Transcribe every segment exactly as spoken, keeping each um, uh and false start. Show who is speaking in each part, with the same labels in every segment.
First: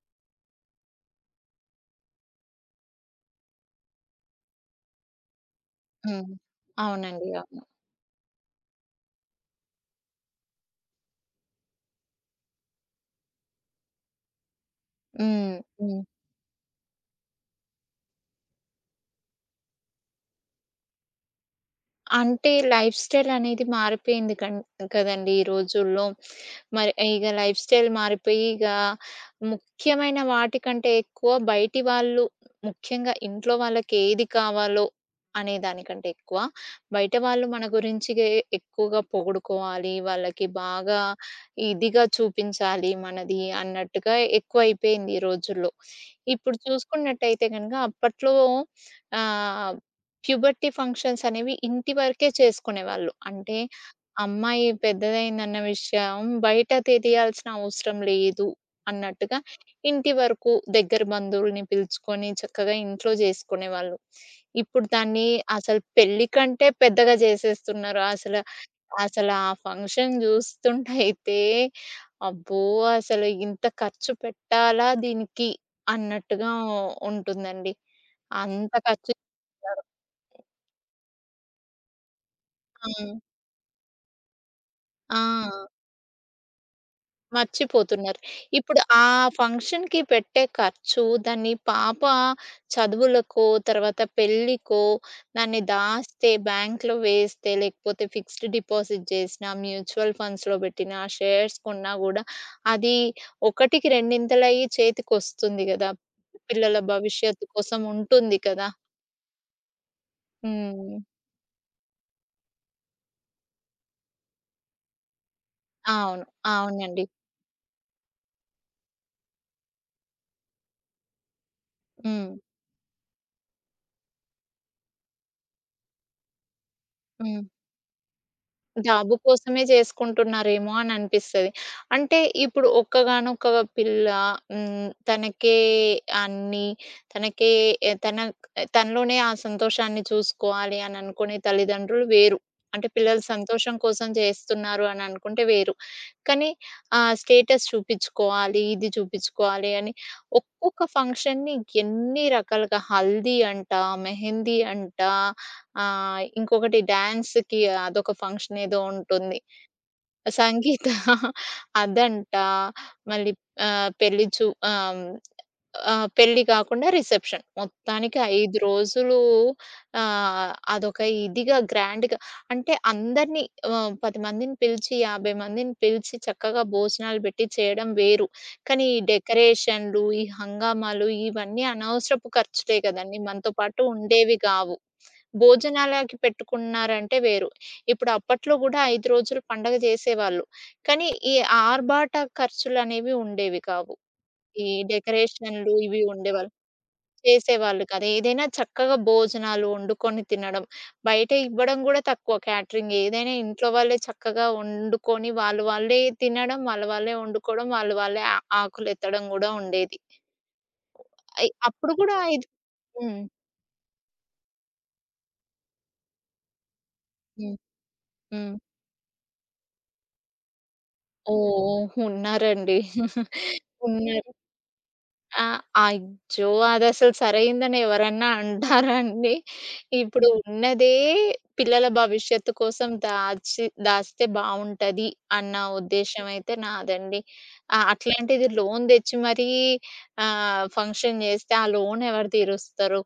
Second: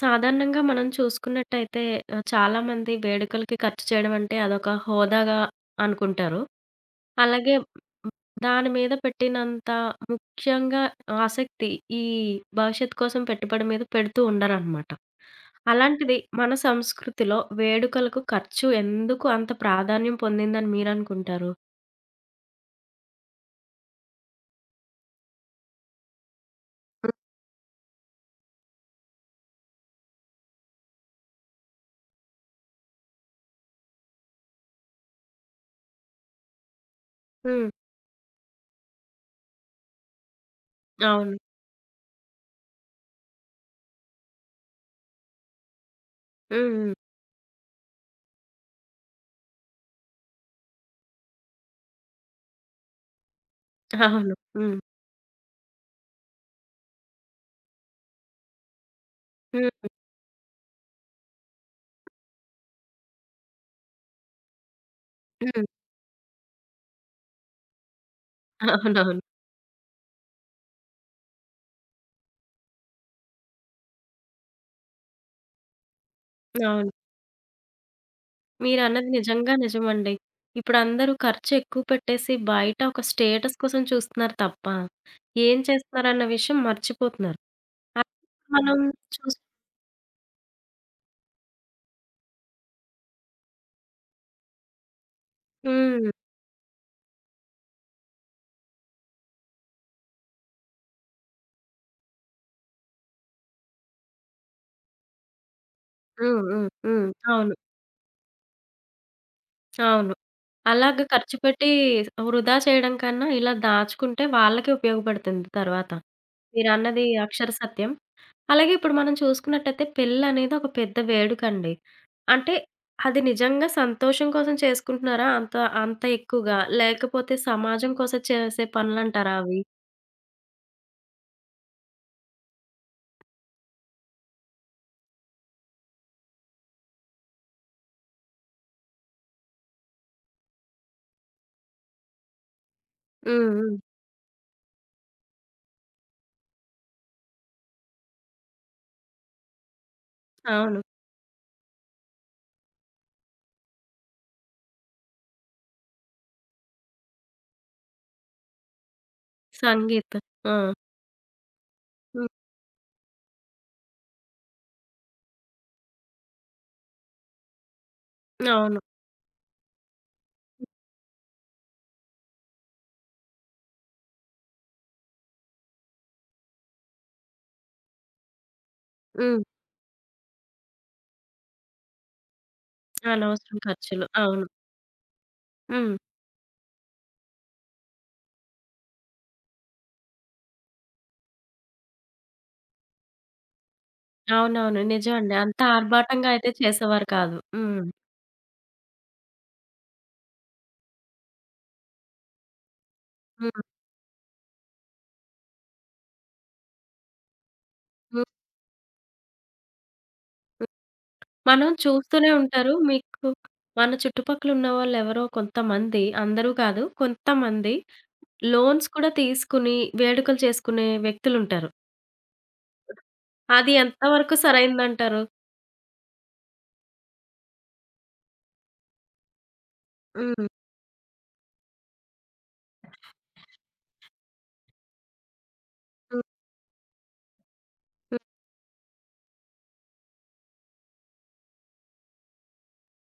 Speaker 1: సాధారణంగా మనం చూసుకున్నట్టయితే ఆహ్, చాలామంది వేడుకలకి ఖర్చు చేయడం అంటే అదొక హోదాగా
Speaker 2: హ్మ్.
Speaker 1: అనుకుంటారు.
Speaker 2: అవునండి.
Speaker 1: అలాగే
Speaker 2: అవును.
Speaker 1: దాని మీద పెట్టినంత ముఖ్యంగా ఆసక్తి ఈ భవిష్యత్తు కోసం పెట్టుబడి మీద పెడుతూ ఉండరనమాట.
Speaker 2: హ్మ్. హ్మ్.
Speaker 1: అలాంటిది మన సంస్కృతిలో వేడుకలకు ఖర్చు ఎందుకు అంత ప్రాధాన్యం పొందిందని మీరనుకుంటారు?
Speaker 2: అంటే లైఫ్ స్టైల్ అనేది మారిపోయింది కన్ కదండీ! ఈ రోజుల్లో. మరి
Speaker 1: హ్మ్.
Speaker 2: ఇగ లైఫ్ స్టైల్ మారిపోయి ఇగ ముఖ్యమైన వాటికంటే ఎక్కువ బయటి వాళ్ళు, ముఖ్యంగా ఇంట్లో వాళ్ళకి ఏది కావాలో అనే దానికంటే ఎక్కువ, బయట వాళ్ళు మన
Speaker 1: హ్మ్.
Speaker 2: గురించిగే ఎక్కువగా పొగుడుకోవాలి, వాళ్ళకి బాగా
Speaker 1: అవును.
Speaker 2: ఇదిగా చూపించాలి మనది అన్నట్టుగా ఎక్కువైపోయింది ఈ రోజుల్లో. ఇప్పుడు
Speaker 1: హ్మ్. హ్మ్.
Speaker 2: చూసుకున్నట్టయితే గనక అప్పట్లో ఆహ్ ప్యూబర్టీ ఫంక్షన్స్ అనేవి ఇంటి వరకే చేసుకునేవాళ్ళు. అంటే
Speaker 1: అవును.
Speaker 2: అమ్మాయి
Speaker 1: హ్మ్.
Speaker 2: పెద్దదయిందన్న విషయం బయట తెలియాల్సిన అవసరం లేదు అన్నట్టుగా
Speaker 1: హ్మ్.
Speaker 2: ఇంటి వరకు దగ్గర బంధువుల్ని పిలుచుకొని చక్కగా ఇంట్లో జేసుకునేవాళ్ళు. ఇప్పుడు దాన్ని
Speaker 1: హ్మ్.
Speaker 2: అసలు పెళ్లి కంటే పెద్దగా జేసేస్తున్నారు. అసలు,
Speaker 1: అవునవును.
Speaker 2: అసలు ఆ ఫంక్షన్ జూస్తుంటైతే అబ్బో! అసలు ఇంత ఖర్చు పెట్టాలా దీనికి అన్నట్టుగా
Speaker 1: అవును.
Speaker 2: ఉంటుందండి. అంత
Speaker 1: మీరన్నది
Speaker 2: ఖర్చు
Speaker 1: నిజంగా
Speaker 2: పెట్టారు.
Speaker 1: నిజమండి. ఇప్పుడందరూ ఖర్చెక్కువ పెట్టేసి బయట
Speaker 2: ఆ!
Speaker 1: ఒక స్టేటస్ కోసం చూస్తున్నారు తప్ప,
Speaker 2: ఆ!
Speaker 1: ఏం చేస్తున్నారన్న విషయం మర్చిపోతున్నారు. అది
Speaker 2: మర్చిపోతున్నారు.
Speaker 1: మనం
Speaker 2: ఇప్పుడు ఆ
Speaker 1: చూస్
Speaker 2: ఫంక్షన్‌కి పెట్టే ఖర్చు, దాన్ని పాప చదువులకో, తర్వాత పెళ్ళికో, దాన్ని
Speaker 1: హ్మ్.
Speaker 2: దాస్తే, బ్యాంక్‌లో వేస్తే, లేకపోతే ఫిక్స్డ్ డిపాజిట్ చేసినా, మ్యూచువల్ ఫండ్స్‌లో పెట్టినా, షేర్స్ కొన్నా గూడా అది ఒకటికి రెండింతలయ్యి చేతికొస్తుంది గదా!
Speaker 1: హ్మ్. హ్మ్.
Speaker 2: పిల్లల
Speaker 1: హ్మ్.
Speaker 2: భవిష్యత్తు
Speaker 1: అవును.
Speaker 2: కోసం ఉంటుంది కదా!
Speaker 1: అవును.
Speaker 2: హ్మ్.
Speaker 1: అలాగ ఖర్చు పెట్టి వృధా చేయడం కన్నా ఇలా దాచుకుంటే వాళ్ళకే ఉపయోగపడుతుంది తర్వాత.
Speaker 2: అవును. అవునండి.
Speaker 1: మీరన్నది అక్షర సత్యం. అలాగే ఇప్పుడు మనం చూసుకున్నట్టయితే పెళ్ళనేది ఒక పెద్ద వేడుకండి.
Speaker 2: హ్మ్.
Speaker 1: అంటే అది నిజంగా సంతోషం కోసం చేసుకుంటున్నారా? అంత అంత ఎక్కువగా లేకపోతే
Speaker 2: హ్మ్.
Speaker 1: సమాజం కోసం చేసే
Speaker 2: జాబు
Speaker 1: పనులంటారా అవి?
Speaker 2: కోసమే చేసుకుంటున్నారేమో అని అనిపిస్తది. అంటే ఇప్పుడు ఒక్కగానొక్క పిల్ల, హ్మ్, తనకే అన్నీ, తనకే ఎ తన తనలోనే ఆ సంతోషాన్ని చూసుకోవాలి అని అనుకునే తల్లిదండ్రులు వేరు. అంటే పిల్లలు
Speaker 1: హ్మ్.
Speaker 2: సంతోషం
Speaker 1: హ్మ్.
Speaker 2: కోసం చేస్తున్నారు అని అనుకుంటే వేరు. కానీ ఆహ్, స్టేటస్ చూపించుకోవాలి, ఇది చూపించుకోవాలి అని
Speaker 1: అవును.
Speaker 2: ఒక్కొక్క ఫంక్షన్‌ని ఎన్ని రకాలుగా హల్దీ అంట, మెహందీ అంట, ఆ! ఇంకొకటి డాన్స్‌కి అదొక ఫంక్షన్ ఏదో ఉంటుంది.
Speaker 1: సంగీతం. ఆ!
Speaker 2: సంగీత
Speaker 1: హ్మ్.
Speaker 2: అదంట. మళ్ళీ ఆహ్, పెళ్లి చూ ఆహ్, ఆహ్, పెళ్లి కాకుండా రిసెప్షన్. మొత్తానికి ఐదు
Speaker 1: అవును.
Speaker 2: రోజులు, ఆహ్, అదొక ఇదిగా గ్రాండ్‌గా, అంటే అందరిని, ఆహ్, పది మందిని పిలిచి, యాభై మందిని పిలిచి చక్కగా భోజనాలు పెట్టి చేయడం వేరు. కానీ ఈ
Speaker 1: హ్మ్.
Speaker 2: డెకరేషన్‌లు, ఈ హంగామాలు ఇవన్నీ అనవసరపు ఖర్చులే కదండీ! మనతో
Speaker 1: అనవసరం
Speaker 2: పాటు
Speaker 1: ఖర్చులు.
Speaker 2: ఉండేవి
Speaker 1: అవును.
Speaker 2: కావు.
Speaker 1: హ్మ్.
Speaker 2: భోజనాలకి పెట్టుకున్నారంటే వేరు. ఇప్పుడు అప్పట్లో గూడా ఐదు రోజులు పండగ జేసేవాళ్ళు. కానీ ఈ ఆర్భాట ఖర్చులనేవి ఉండేవి కావు. ఈ
Speaker 1: అవునవును. నిజమండి. అంత
Speaker 2: డెకరేషన్‌లు ఇవి
Speaker 1: ఆర్భాటంగా అయితే
Speaker 2: ఉండేవాళ్ళు,
Speaker 1: చేసేవారు కాదు. హ్మ్.
Speaker 2: చేసేవాళ్ళు కాదు. ఏదైనా చక్కగా భోజనాలు వండుకొని తినడం. బయట ఇవ్వడం గూడా తక్కువ, క్యాటరింగ్ ఏదైనా,
Speaker 1: హ్మ్.
Speaker 2: ఇంట్లో వాళ్ళే చక్కగా వండుకొని వాళ్ళు వాళ్ళే తినడం, వాళ్ళు వాళ్ళే వండుకోవడం, వాళ్ళు వాళ్ళే
Speaker 1: హ్మ్.
Speaker 2: ఆ ఆకులెత్తడం గూడా ఉండేది. అయ్
Speaker 1: మనం
Speaker 2: అప్పుడు గూడా
Speaker 1: చూస్తూనే
Speaker 2: ఐదు.
Speaker 1: ఉంటారు.
Speaker 2: హ్మ్.
Speaker 1: మీకు మన చుట్టుపక్కల ఉన్నవాళ్ళెవరో కొంతమంది, అందరూ కాదు
Speaker 2: హ్మ్.
Speaker 1: కొంతమంది
Speaker 2: హ్మ్.
Speaker 1: లోన్స్ కూడా తీసుకుని, వేడుకలు చేసుకునే వ్యక్తులుంటారు.
Speaker 2: ఓహ్! ఉన్నారండి.
Speaker 1: అది
Speaker 2: ఉన్నారు.
Speaker 1: ఎంతవరకు సరైందంటారు?
Speaker 2: ఆ! అయ్యో! అదసలు సరైందని ఎవరన్నా అంటారా అండి? ఇప్పుడు
Speaker 1: హ్మ్.
Speaker 2: ఉన్నదే పిల్లల భవిష్యత్తు కోసం దాచి దాస్తే బావుంటది అన్న
Speaker 1: హ్మ్.
Speaker 2: ఉద్దేశ్యం అయితే నాదండి. ఆహ్,
Speaker 1: హ్మ్.
Speaker 2: అట్లాంటిది లోన్ తెచ్చి మరీ ఆహ్, ఫంక్షన్ చేస్తే ఆ లోన్ ఎవరు తీరుస్తరు?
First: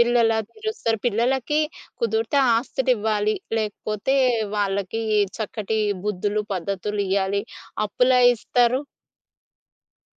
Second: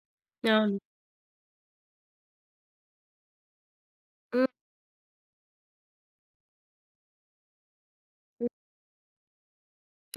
Speaker 2: పిల్లలా
Speaker 1: అవును.
Speaker 2: తీరుస్తరు. పిల్లలకి కుదిరితే ఆస్తులివ్వాలి. లేకపోతే
Speaker 1: హ్మ్.
Speaker 2: వాళ్ళకి చక్కటి బుద్ధులు, పద్ధతులియ్యాలి. అప్పులా
Speaker 1: హ్మ్.
Speaker 2: ఇస్తరు.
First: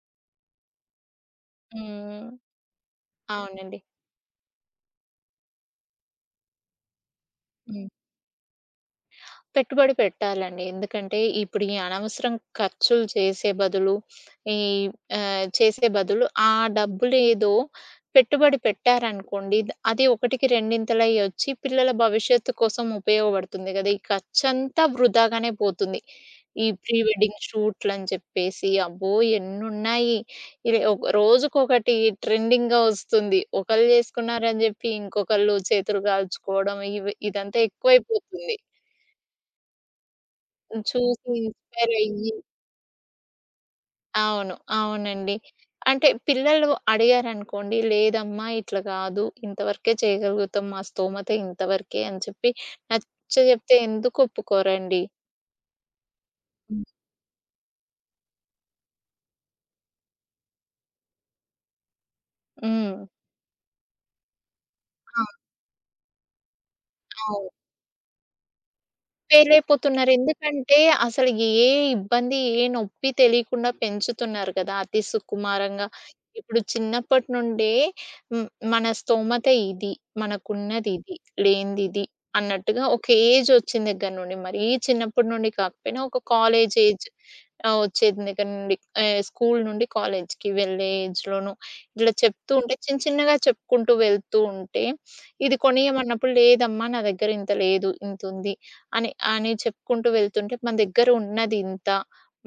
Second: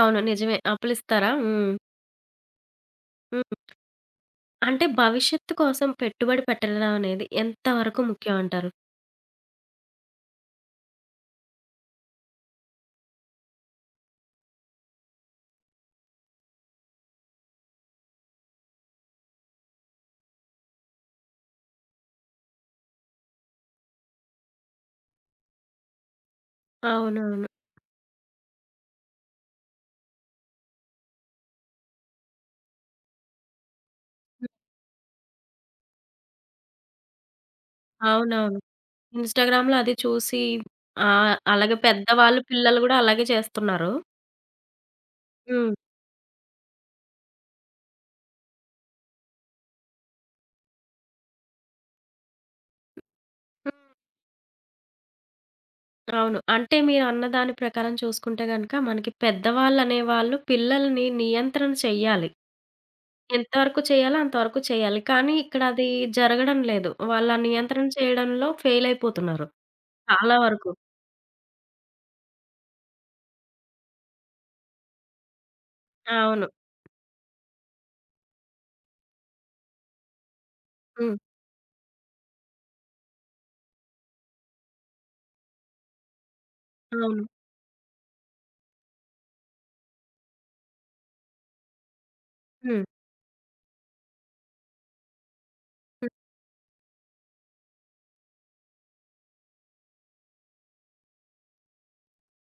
Speaker 1: అవును. నిజమే. అప్పులిస్తారా? హ్మ్.
Speaker 2: హ్మ్.
Speaker 1: హ్మ్.
Speaker 2: అవునండి.
Speaker 1: అంటే భవిష్యత్తు కోసం పెట్టుబడి పెట్టడం అనేది
Speaker 2: హ్మ్.
Speaker 1: ఎంతవరకు ముఖ్యం అంటారు?
Speaker 2: పెట్టుబడి పెట్టాలండి. ఎందుకంటే ఇప్పుడు ఈ అనవసరం ఖర్చులు చేసే బదులు, ఈ ఆహ్, చేసే బదులు ఆ డబ్బులేదో పెట్టుబడి పెట్టారనుకోండి, ద అది ఒకటికి రెండింతలై వచ్చి పిల్లల భవిష్యత్తు కోసం ఉపయోగపడుతుంది గదా! ఈ ఖర్చంతా వృధాగానే పోతుంది. ఈ ప్రీ వెడ్డింగ్
Speaker 1: అవునవును.
Speaker 2: షూట్‌లని చెప్పేసి, అబ్బో! ఎన్నున్నాయి. ఇది ఒక రోజుకొకటి ట్రెండింగ్‌గా వస్తుంది. ఒకళ్ళు చేసుకున్నారని జెప్పి ఇంకొకళ్ళు చేతులు కాల్చుకోవడం, ఇవి ఇదంతా ఎక్కువైపోతుంది.
Speaker 1: అవునవును. ఇన్‌స్టాగ్రామ్‌లో అది చూసి ఆ!
Speaker 2: చూసి
Speaker 1: అలాగే
Speaker 2: ఇన్‌స్పైర్ అయ్యి.
Speaker 1: పెద్దవాళ్ళు, పిల్లలు గూడా అలాగే చేస్తున్నారు.
Speaker 2: అవును. అవునండి.
Speaker 1: హ్మ్.
Speaker 2: అంటే పిల్లలు అడిగారనుకోండి, లేదమ్మా ఇట్లా కాదు, ఇంతవరకే చేయగలుగుతాం, మా స్తోమత ఇంతవరకే అని చెప్పి నచ్చ
Speaker 1: హ్మ్.
Speaker 2: చెప్తే ఎందుకు ఒప్పుకోరండి.
Speaker 1: అవును. అంటే
Speaker 2: హ్మ్.
Speaker 1: మీరన్న దాని ప్రకారం చూసుకుంటే గనక మనకి పెద్దవాళ్ళనేవాళ్ళు పిల్లలని నియంత్రణ చెయ్యాలి.
Speaker 2: హ్మ్.
Speaker 1: ఎంతవరకు చేయాలో అంతవరకు చేయాలి.
Speaker 2: అవును.
Speaker 1: కానీ ఇక్కడ అది జరగడం లేదు. వాళ్ళ
Speaker 2: అవును.
Speaker 1: నియంత్రణ చేయడంలో ఫెయిల్ అయిపోతున్నారు.
Speaker 2: ఫెయిలయిపోతున్నారు.
Speaker 1: చాలా వరకు.
Speaker 2: ఎందుకంటే, అసలు ఏ ఇబ్బంది, ఏ నొప్పి తెలియకుండా పెంచుతున్నారు కదా! అతి సుకుమారంగా.
Speaker 1: అవును.
Speaker 2: ఇప్పుడు చిన్నప్పటి నుండే, హ్మ్, మన స్తోమత ఇది,
Speaker 1: హ్మ్.
Speaker 2: మనకున్నదిది, లేనిదిది అన్నట్టుగా ఒక ఏజొచ్చిన దగ్గర నుండి, మరీ చిన్నప్పటి నుండి కాకపోయినా ఒక కాలేజ్ ఏజ్
Speaker 1: అవును.
Speaker 2: ఆహ్, వచ్చేది దగ్గర నుండి, ఆహ్, స్కూలు నుండి కాలేజ్‌కి వెళ్ళే ఏజ్‌లోనూ ఇట్లా చెప్తూ ఉంటే,
Speaker 1: హ్మ్.
Speaker 2: చిన్న చిన్నగా చెప్పుకుంటూ వెళ్తూ ఉంటే, ఇది
Speaker 1: హ్మ్.
Speaker 2: కొనియమన్నప్పుడు, లేదమ్మా! నా దగ్గర ఇంత లేదు, ఇంతుంది అని, అని చెప్పుకుంటూ వెళ్తుంటే మన దగ్గర ఉన్నదింత,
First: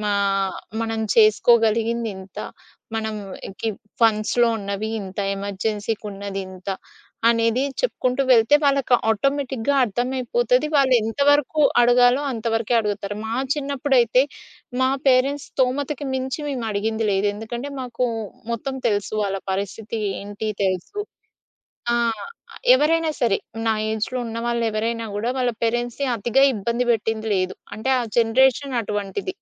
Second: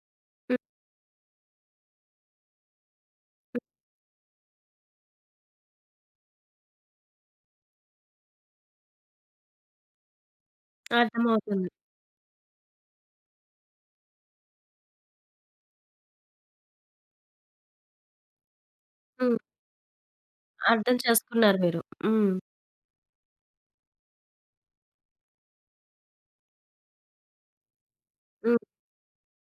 Speaker 2: మా
Speaker 1: హ్మ్.
Speaker 2: మనం చేసుకోగలిగిందింత, మనంకి ఫండ్స్‌లో ఉన్నవి ఇంత, ఎమర్జెన్సీ‌కున్నదింత అనేది చెప్పుకుంటూ వెళ్తే వాళ్ళకి ఆటోమేటిక్‌గా అర్థమైపోతది. వాళ్ళు ఎంతవరకు
Speaker 1: అర్థమవుతుంది.
Speaker 2: అడగాలో అంతవరకే అడుగుతారు. మా చిన్నప్పుడైతే మా పేరెంట్స్ స్తోమతకి మించి మేము అడిగింది లేదు. ఎందుకంటే మాకు మొత్తం తెలుసు,
Speaker 1: హ్మ్.
Speaker 2: వాళ్ళ పరిస్థితి ఏంటి
Speaker 1: అర్థం
Speaker 2: తెలుసు.
Speaker 1: చేసుకున్నారు మీరు.
Speaker 2: ఆ!
Speaker 1: హ్మ్.
Speaker 2: ఎవరైనా సరే, నా ఏజ్‌లో ఉన్నవాళ్ళు ఎవరైనా గూడా వాళ్ళ పేరెంట్స్‌ని అతిగా ఇబ్బంది పెట్టింది లేదు. అంటే ఆ
Speaker 1: హ్మ్.
Speaker 2: జనరేషన్ అటువంటిది.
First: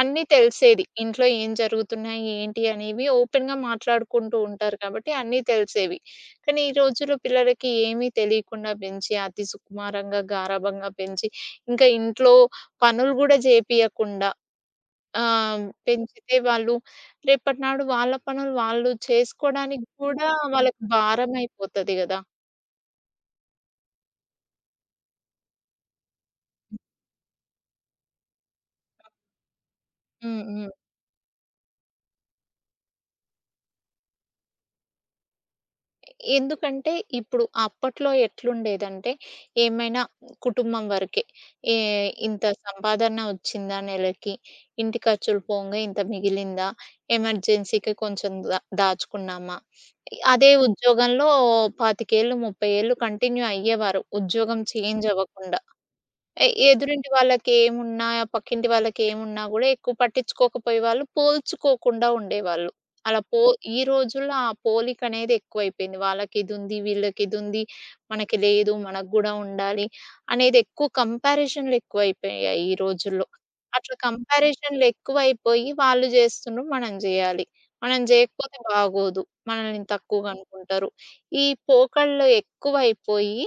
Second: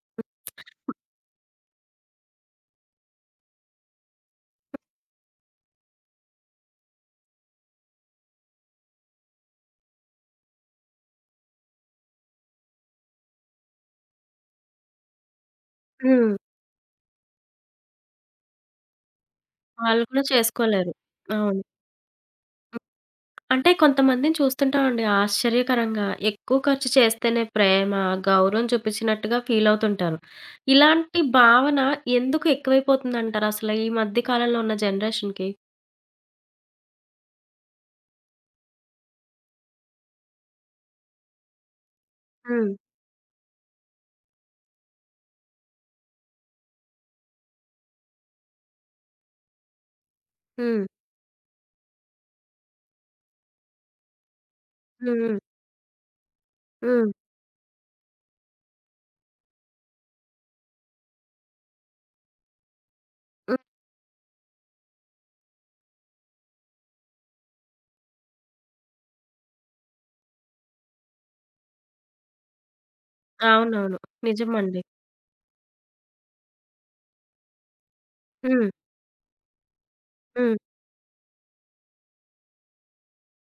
Speaker 2: అన్నీ తెలిసేది. ఇంట్లో ఏం జరుగుతున్నాయి, ఏంటి అనేవి ఓపెన్‌గా మాట్లాడుకుంటూ ఉంటారు కాబట్టి అన్నీ తెలిసేవి. కానీ ఈ రోజుల్లో పిల్లలకి ఏమీ తెలియకుండా పెంచి, అతి సుకుమారంగా, గారాబంగా పెంచి, ఇంకా ఇంట్లో పనులు గూడా జేపియకుండా, ఆహ్,
Speaker 1: హ్మ్.
Speaker 2: పెంచితే వాళ్ళు రేపటినాడు వాళ్ళ పనులు వాళ్ళు చేసుకోవడానికి
Speaker 1: వాళ్ళు కూడా
Speaker 2: కూడా వాళ్ళకి
Speaker 1: చేసుకోలేరు. అవును.
Speaker 2: భారమైపోతది గదా!
Speaker 1: అంటే కొంతమందిని చూస్తుంటామండి ఆశ్చర్యకరంగా ఎక్కువ ఖర్చు చేస్తేనే ప్రేమ, గౌరవం చూపించినట్టుగా ఫీల్ అవుతుంటారు.
Speaker 2: హ్మ్. హ్మ్.
Speaker 1: ఇలాంటి భావన ఎందుకు ఎక్కువైపోతుందంటారు అసలు ఈ మధ్య కాలంలో ఉన్న జనరేషన్‌కి?
Speaker 2: ఎందుకంటే ఇప్పుడు అప్పట్లో ఎట్లుండేదంటే, ఏమైనా కుటుంబం వరకే. ఏ ఇంత
Speaker 1: హ్మ్.
Speaker 2: సంపాదన వచ్చిందా నెలకి, ఇంటి ఖర్చులు పోంగా ఇంత మిగిలిందా, ఎమర్జెన్సీకి కొంచెం దా దాచుకున్నామా. ఈ- అదే
Speaker 1: హ్మ్.
Speaker 2: ఉద్యోగంలో ఇరవై ఐదు ఏళ్ళు, ముప్ఫై ఏళ్ళు కంటిన్యూ అయ్యేవారు, ఉద్యోగం చేంజ్
Speaker 1: హ్మ్. హ్మ్.
Speaker 2: అవ్వకుండా. ఎ ఎదురింటి
Speaker 1: హ్మ్.
Speaker 2: వాళ్ళకేమున్నా, పక్కింటి వాళ్ళకేమున్నా గూడా ఎక్కువ పట్టించుకోకపోయే వాళ్ళు, పోల్చుకోకుండా ఉండేవాళ్ళు. అలా పో
Speaker 1: హ్మ్.
Speaker 2: ఈ రోజుల్లో ఆ పోలికనేది ఎక్కువైపోయింది. వాళ్ళకిదుంది, వీళ్ళకిదుంది, మనకి లేదు, మనకు గూడా ఉండాలి అనేది, ఎక్కువ కంపారిజన్‌లు ఎక్కువైపోయాయి ఈ రోజుల్లో. అట్లా
Speaker 1: అవునవును. నిజమండి.
Speaker 2: కంపారిజన్‌లు ఎక్కువైపోయి వాళ్ళు జేస్తున్రు మనం జేయాలి, మనం జేయకపోతే
Speaker 1: హ్మ్.
Speaker 2: బాగోదు, మనల్ని తక్కువగా
Speaker 1: హ్మ్.
Speaker 2: అనుకుంటారు. ఈ పోకడలు ఎక్కువైపోయి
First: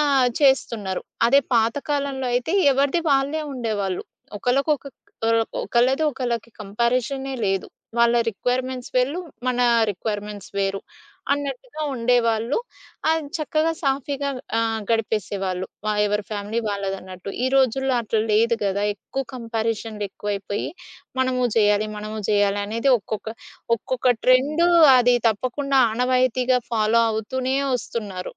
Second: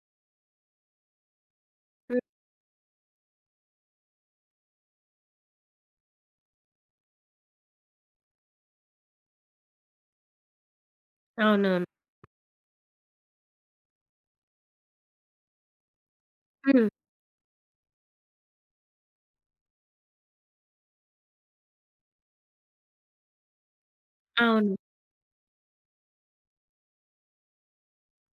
Speaker 2: ఆ! చేస్తున్నారు. అదే పాత
Speaker 1: హ్మ్.
Speaker 2: కాలంలో అయితే ఎవరిది వాళ్ళే ఉండేవాళ్ళు. ఒకళ్ళకొక ఆహ్, ఒకళ్ళది ఒకళ్ళకి కంపారిజనే లేదు. వాళ్ళ రిక్వైర్మెంట్స్ వేళ్ళు, మన రిక్వైర్మెంట్స్ వేరు అన్నట్టుగా
Speaker 1: అవునవును.
Speaker 2: ఉండేవాళ్ళు. అది చక్కగా సాఫీగా ఆహ్, గడిపేసేవాళ్ళు. వా ఎవరి ఫ్యామిలీ
Speaker 1: హ్మ్.
Speaker 2: వాళ్ళదన్నట్టు. ఈ రోజుల్లో అట్లా లేదు గదా! ఎక్కువ కంపారిజన్‌లు ఎక్కువైపోయి మనము జేయాలి, మనము జేయాలి అనేది ఒక్కొక్క ఒక్కొక్క హ్మ్. ట్రెండు
Speaker 1: అవును.
Speaker 2: అది తప్పకుండా ఆనవాయితీగా ఫాలో అవుతూనే వస్తున్నారు.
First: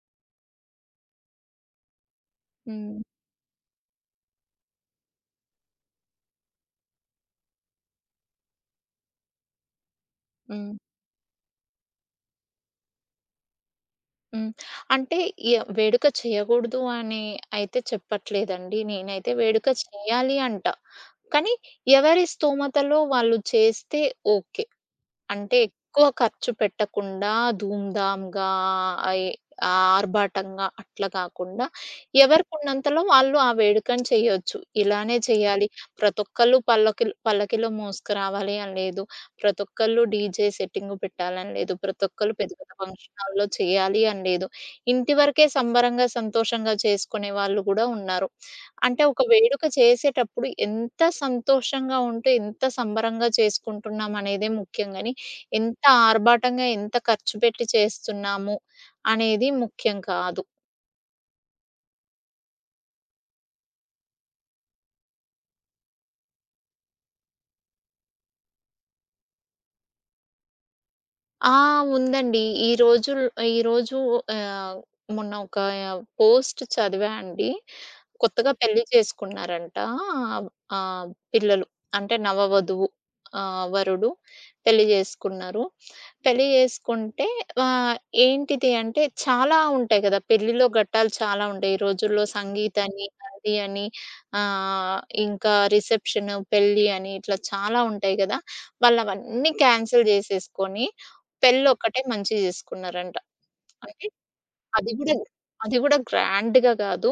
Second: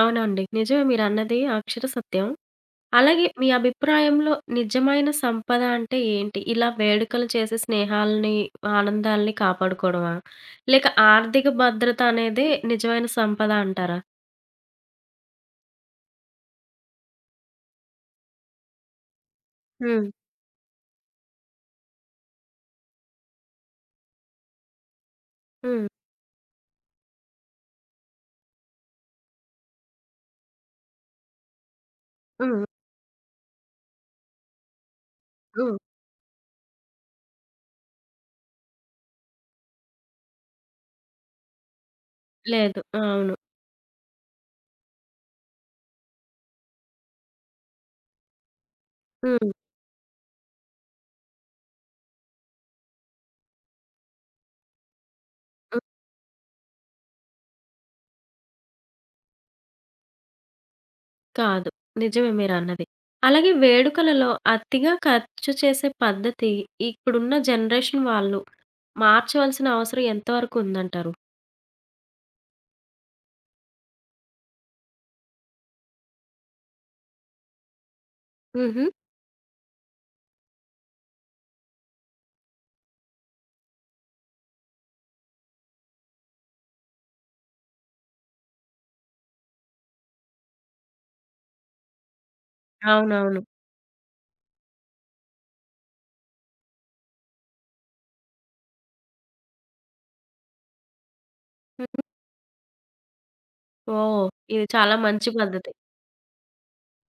Speaker 1: అవునండి. నిజమే మీరన్నది అక్షర సత్యం.
Speaker 2: హ్మ్.
Speaker 1: అలాగే మీ అభిప్రాయంలో నిజమైన సంపద అంటే ఏంటి? ఇలా వేడుకలు చేసే స్నేహాల్ని, ఆనందాల్ని కాపాడుకోవడమా?
Speaker 2: హ్మ్.
Speaker 1: లేక ఆర్థిక భద్రత అనేదే నిజమైన సంపద అంటారా?
Speaker 2: హ్మ్. అంటే య వేడుక చేయగూడదు అని అయితే చెప్పట్లేదండి. నేనైతే వేడుక
Speaker 1: హ్మ్.
Speaker 2: చేయాలి అంట. కానీ ఎవరి స్తోమతలో వాళ్ళు చేస్తే ఓకే. అంటే
Speaker 1: హ్మ్.
Speaker 2: ఎక్కువ ఖర్చు పెట్టకుండా, ధూమ్‌ధామ్‌గా, ఆహ్, ఎ ఆర్భాటంగా అట్లా కాకుండా,
Speaker 1: హ్మ్.
Speaker 2: ఎవరికున్నంతలో వాళ్ళు ఆ వేడుకని చేయొచ్చు. ఇలానే చేయాలి.
Speaker 1: హ్మ్.
Speaker 2: ప్రతొక్కళ్ళు పల్లకిల్ పల్లకిలో మోసుకురావాలి అని లేదు. ప్రతొక్కళ్ళు డీజే సెట్టింగు పెట్టాలని లేదు. ప్రతొక్కళ్ళు పెద్ద పెద్ద
Speaker 1: లేదు.
Speaker 2: ఫంక్షన్
Speaker 1: అవును.
Speaker 2: హాల్‌లో చేయాలి అని లేదు. ఇంటి వరకే సంబరంగా, సంతోషంగా చేసుకునే వాళ్ళు గూడా ఉన్నారు. అంటే ఒక
Speaker 1: హ్మ్. హ్మ్.
Speaker 2: వేడుక చేసేటప్పుడు ఎంత సంతోషంగా ఉంటూ, ఎంత సంబరంగా చేసుకుంటున్నాం అనేదే ముఖ్యం గాని ఎంత ఆర్భాటంగా, ఎంత ఖర్చు పెట్టి చేస్తున్నాము అనేది ముఖ్యం కాదు.
Speaker 1: కాదు. నిజమే మీరన్నది. అలాగే వేడుకలలో అతిగా ఖర్చు చేసే పద్ధతి ఇప్పుడున్న జనరేషన్ వాళ్ళు మార్చవలసిన అవసరం ఎంతవరకు ఉందంటారు?
Speaker 2: ఆ! ఉందండి. ఈ రోజుల్ ఈరోజు ఆహ్, మొన్న ఒక పోస్ట్ చదివా అండి. కొత్తగా పెళ్లి
Speaker 1: హుహు.
Speaker 2: చేసుకున్నారంట. ఆహ్, పిల్లలు అంటే నవవధువు, ఆహ్, వరుడు పెళ్లి చేసుకున్నారు. పెళ్లి చేసుకుంటే ఆహ్, ఏంటిది అంటే చాలా ఉంటాయి కదా! పెళ్లిలో ఘట్టాలు చాలా ఉంటాయి ఈ రోజుల్లో. సంగీతని,
Speaker 1: అవునవును.
Speaker 2: హల్దీ అని, ఆహ్, ఇంకా రిసెప్షన్, పెళ్లి అని ఇట్లా చాలా ఉంటాయి కదా! వాళ్ళవన్నీ క్యాన్సెల్ చేసేసుకొని
Speaker 1: హ్మ్.
Speaker 2: పెళ్లొక్కటే మంచిగా చేసుకున్నారంట. అంటే
Speaker 1: ఓహ్! ఇది
Speaker 2: అది
Speaker 1: చాలా
Speaker 2: గూడా
Speaker 1: మంచి పద్ధతి.
Speaker 2: అది గూడా గ్రాండ్‌గా గాదు,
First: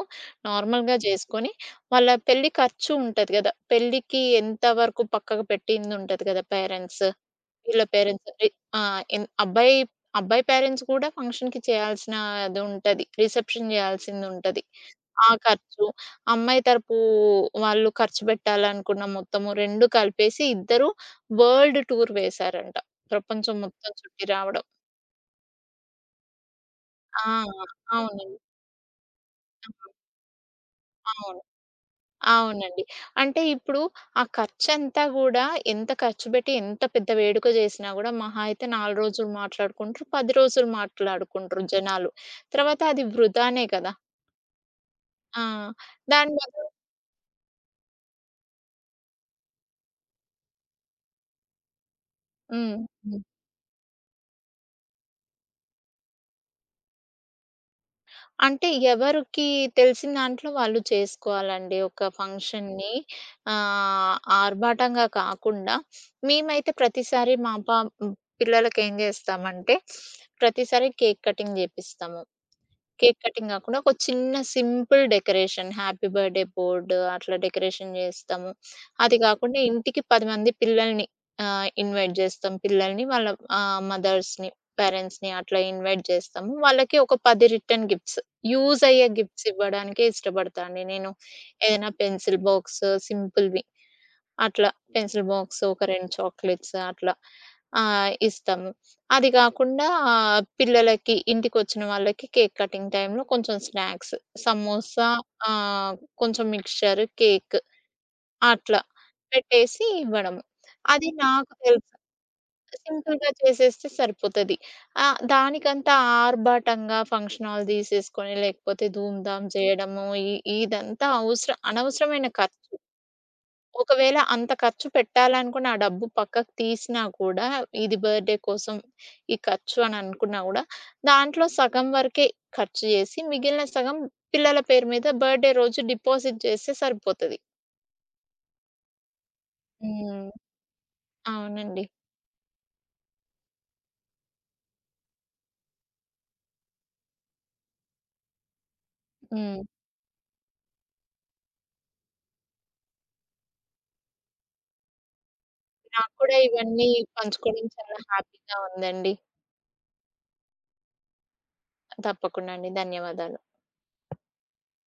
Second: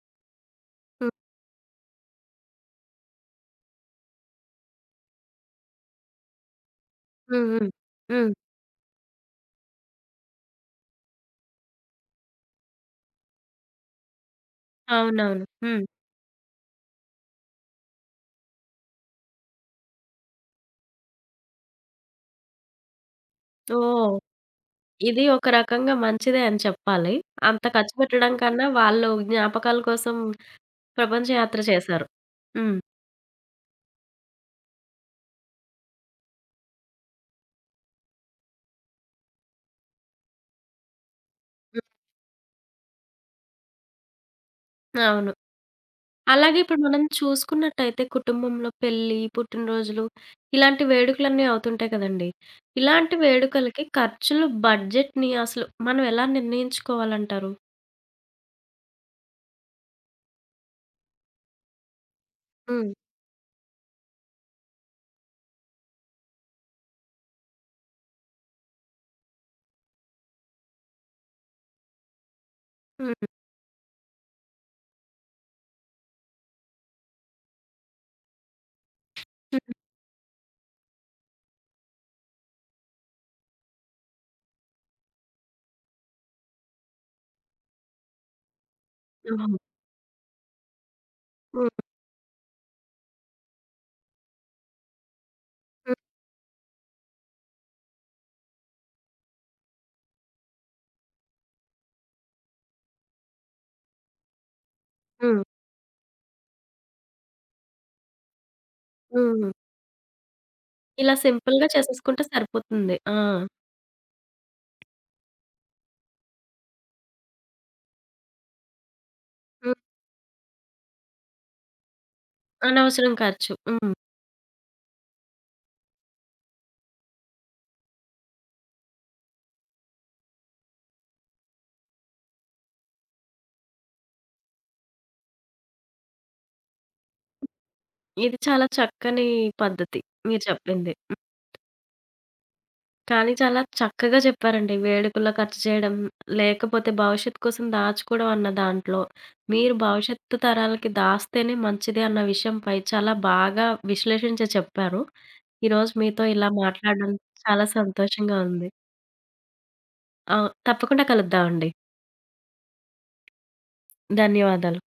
Speaker 2: నార్మల్‌గా
Speaker 1: హ్మ్.
Speaker 2: జేసుకొని, వాళ్ళ పెళ్లి ఖర్చు ఉంటది గదా! పెళ్ళికి ఎంత వరకు పక్కకు పెట్టిందుంటది గదా! పేరెంట్స్,
Speaker 1: హ్మ్. హ్మ్.
Speaker 2: వీళ్ళ
Speaker 1: హ్మ్.
Speaker 2: పేరెంట్స్ రి ఆ! ఎన్ అబ్బాయి అబ్బాయి పేరెంట్స్ గూడా ఫంక్షన్‌కి చేయాల్సినదుంటది. రిసెప్షన్ జేయాల్సిందుంటది. ఆ
Speaker 1: అవునవును. హ్మ్.
Speaker 2: ఖర్చు, అమ్మాయి తరపు వాళ్ళు ఖర్చు బెట్టాలనుకున్న మొత్తము రెండు కలిపేసి ఇద్దరు వరల్డ్ టూర్ వేశారంట. ప్రపంచం మొత్తం
Speaker 1: ఓహ్!
Speaker 2: చుట్టి రావడం.
Speaker 1: ఇది ఒక రకంగా మంచిదే అని చెప్పాలి.
Speaker 2: ఆ!
Speaker 1: అంత ఖర్చు పెట్టడం
Speaker 2: అవునండి.
Speaker 1: కన్నా వాళ్ళు జ్ఞాపకాల
Speaker 2: ఆ!
Speaker 1: కోసం ప్రపంచ
Speaker 2: అవును.
Speaker 1: యాత్ర చేశారు. హ్మ్.
Speaker 2: అవునండి. అంటే ఇప్పుడు ఆ ఖర్చంతా గూడా, ఎంత ఖర్చు పెట్టి, ఎంత పెద్ద వేడుక చేసినా గూడా మహా అయితే నాలుగు రోజులు మాట్లాడుకుంటారు, పది రోజులు మాట్లాడుకుంటారు
Speaker 1: హ్మ్.
Speaker 2: జనాలు. తర్వాత అది వృధానే కదా!
Speaker 1: అవును.
Speaker 2: ఆ! దాని
Speaker 1: అలాగే
Speaker 2: బదులు,
Speaker 1: ఇప్పుడు మనం చూసుకున్నట్టయితే కుటుంబంలో పెళ్లి, పుట్టినరోజులు ఇలాంటి వేడుకలన్నీ అవుతుంటాయి కదండీ!
Speaker 2: హ్మ్.
Speaker 1: ఇలాంటి
Speaker 2: హ్మ్.
Speaker 1: వేడుకలకి ఖర్చులు బడ్జెట్‌ని అసలు మనం ఎలా నిర్ణయించుకోవాలంటారు?
Speaker 2: అంటే ఎవరికి తెలిసిన దాంట్లో వాళ్ళు చేసుకోవాలండి. ఒక
Speaker 1: హ్మ్.
Speaker 2: ఫంక్షన్‌ని ఆహ్, ఆర్భాటంగా కాకుండా, మేమైతే ప్రతిసారి మా పా హ్మ్. పిల్లలకేం చేస్తామంటే, ప్రతిసారి కేక్ కటింగ్ చేపిస్తాము. కేక్
Speaker 1: హ్మ్.
Speaker 2: కటింగ్ గాకుండా, ఒక చిన్న simple decoration, happy birthday board అట్లా డెకరేషన్ జేస్తాము. అది గాకుండా
Speaker 1: హ్మ్.
Speaker 2: ఇంటికి పది మంది పిల్లల్ని ఆహ్, ఇన్వైట్ జేస్తాం. పిల్లల్ని, వాళ్ళ ఆహ్, మదర్స్‌ని, పేరెంట్స్‌ని అట్లా ఇన్వైట్ జేస్తాము. వాళ్ళకి ఒక పది రిటర్న్ గిఫ్ట్స్, యూజ్ అయ్యే గిఫ్ట్స్
Speaker 1: ఓహో!
Speaker 2: ఇవ్వడానికే ఇష్టపడతా అండి నేను.
Speaker 1: హ్మ్.
Speaker 2: ఏదైనా పెన్సిల్ బాక్స్ సింపుల్‌వి, అట్లా, పెన్సిల్ బాక్స్ ఒక
Speaker 1: హ్మ్.
Speaker 2: రెండు చాక్లెట్స్ అట్లా ఆహ్, ఇస్తాము. అది కాకుండా, ఆ, పిల్లలకి ఇంటికొచ్చిన వాళ్ళకి కేక్ కటింగ్ టైమ్‌లో కొంచెం స్నాక్స్, సమోసా,
Speaker 1: హ్మ్.
Speaker 2: ఆహ్, కొంచెం మిక్స్చర్, కేక్ అట్లా
Speaker 1: హ్మ్.
Speaker 2: పెట్టేసి ఇవ్వడము. అది
Speaker 1: ఇలా
Speaker 2: నాకు
Speaker 1: సింపుల్‌గా
Speaker 2: తెలుసు.
Speaker 1: చేసేసుకుంటే సరిపోతుంది. ఆ!
Speaker 2: సింపుల్‌గా చేసేస్తే సరిపోతది. ఆహ్, దానికంతా ఆర్భాటంగా ఫంక్షన్ హాల్ తీసేసుకొని లేకపోతే ధూమ్ ధామ్
Speaker 1: హ్మ్.
Speaker 2: చేయడము, ఇ ఇదంతా అవసర అనవసరమైన ఖర్చు.
Speaker 1: అనవసరం ఖర్చు. హ్మ్.
Speaker 2: ఒకవేళ అంత ఖర్చు పెట్టాలనుకుని ఆ డబ్బు పక్కకు తీసినా కూడా, ఇది బర్త్‌డే కోసం ఈ ఖర్చు అని అనుకున్నా గూడా, దాంట్లో సగం వరకే ఖర్చు జేసి, మిగిలిన సగం పిల్లల పేరు మీద బర్త్‌డే రోజు డిపాజిట్ జేస్తే సరిపోతది.
Speaker 1: ఇది చాలా చక్కని పద్ధతి
Speaker 2: హ్మ్.
Speaker 1: మీరు చెప్పింది.
Speaker 2: అవునండి.
Speaker 1: కానీ చాలా చక్కగా చెప్పారండి. వేడుకల్లో ఖర్చు చేయడం, లేకపోతే భవిష్యత్తు కోసం దాచుకోవడం అన్న దాంట్లో,
Speaker 2: హ్మ్.
Speaker 1: మీరు భవిష్యత్తు తరాలకి దాస్తేనే మంచిది అన్న విషయంపై చాలా బాగా విశ్లేషించి చెప్పారు. ఈరోజు
Speaker 2: నాకు
Speaker 1: మీతో
Speaker 2: కూడా
Speaker 1: ఇలా
Speaker 2: ఇవన్నీ
Speaker 1: మాట్లాడడం చాలా
Speaker 2: పంచుకోవడం చాలా
Speaker 1: సంతోషంగా
Speaker 2: హ్యాపీగా
Speaker 1: ఉంది.
Speaker 2: ఉందండి.
Speaker 1: ఆ! తప్పకుండా కలుద్దామండి.
Speaker 2: తప్పకుండా అండి. ధన్యవాదాలు.
Speaker 1: ధన్యవాదాలు.